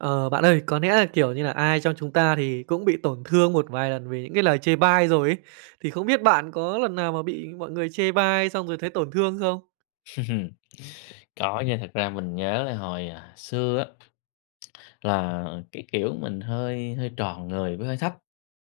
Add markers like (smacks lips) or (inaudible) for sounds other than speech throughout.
Ờ, bạn ơi, có lẽ nà, kiểu như là, ai trong chúng ta thì cũng bị tổn thương một vài lần vì những cái lời chê bai rồi ấy. Thì không biết bạn có lần nào mà bị mọi người chê bai xong rồi thấy tổn thương không? (chuckles) Có nha, thật ra mình nhớ là hồi, ờ, xưa á (smacks lips) là cái kiểu, mình hơi hơi tròn người với hơi thấp,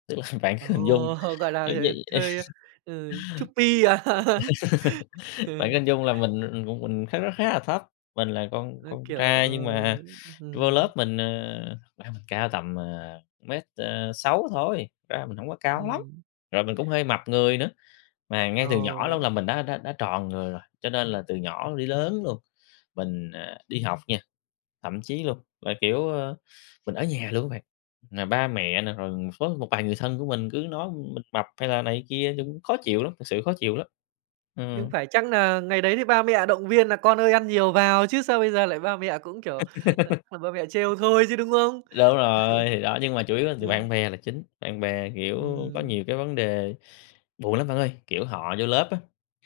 tức là bạn Ồ, cứ hình dung (chuckles) gọi là, giống ừ, vậy. hơi, (chuckles) ừ, chubby à? Ờ. (laughs) (chuckles) Bạn cứ Ừm. hình dung là mình người của mình nó khá nó khá là thấp, mình là con Nó, con kiểu, trai, ờ, nhưng mà ưm, vô ừm lớp mình, à, mình cao tầm, à, mét, ờ, sáu thôi, thực ra mình hổng có cao lắm, Ừm. rồi mình cũng hơi mập người nữa, mà ngay từ nhỏ luôn Ờ. là mình đã đã đã tròn người rồi. Cho nên là từ nhỏ đến lớn luôn, mình, à, đi học nha, thậm chí luôn, là, kiểu, ơ, mình ở nhà luôn á bạn, mà ba mẹ nè, rồi với một vài người thân của mình cứ nói mình mập hay là này kia thì cũng khó chịu lắm, thật sự khó chịu lắm. Nhưng Ừm. phải chắc nà ngày đấy thì ba mẹ động viên nà con ơi ăn nhiều vào chứ sao bây giờ lại ba mẹ cũng, kiểu, ờ, ba mẹ trêu thôi chứ, đúng (laughs) không? Đúng rồi, thì đó, nhưng mà chủ (chuckles) yếu là từ Ừ. bạn bè là chính, bạn bè, kiểu, có Ừm. nhiều cái vấn đề, buồn lắm bạn ơi, kiểu, họ vô lớp á,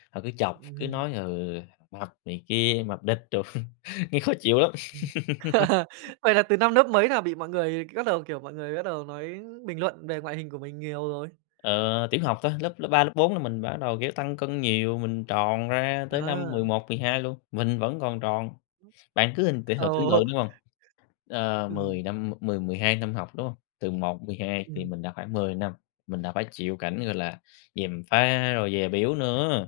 họ cứ chọc, cứ Ừm. nói ừ, mập này kia, mập địt đồ, (chuckles) nghe khó chịu lắm. Ừm. (laughs) (laughs) Vậy là từ năm nớp mấy là bị mọi người bắt đầu, kiểu, mọi người bắt đầu nói bình luận về ngoại hình của mình nhiều rồi? Ờ, tiểu học thôi, lớp lớp 3, lớp 4 là mình bắt đầu, kiểu, tăng cân nhiều, mình tròn ra tới năm mười Ờ. một mười hai luôn, mình vẫn còn tròn, bạn cứ hình từ hồi tưởng Ồ. tượng hiểu hông, ờ, Ừm. 10 năm, mười mười hai năm học, đúng hông? Từ 1-12 thì Ừm. mình đã khoảng 10 năm, mình đã phải chịu cảnh, gọi là, gièm pha rồi dè bỉu nữa.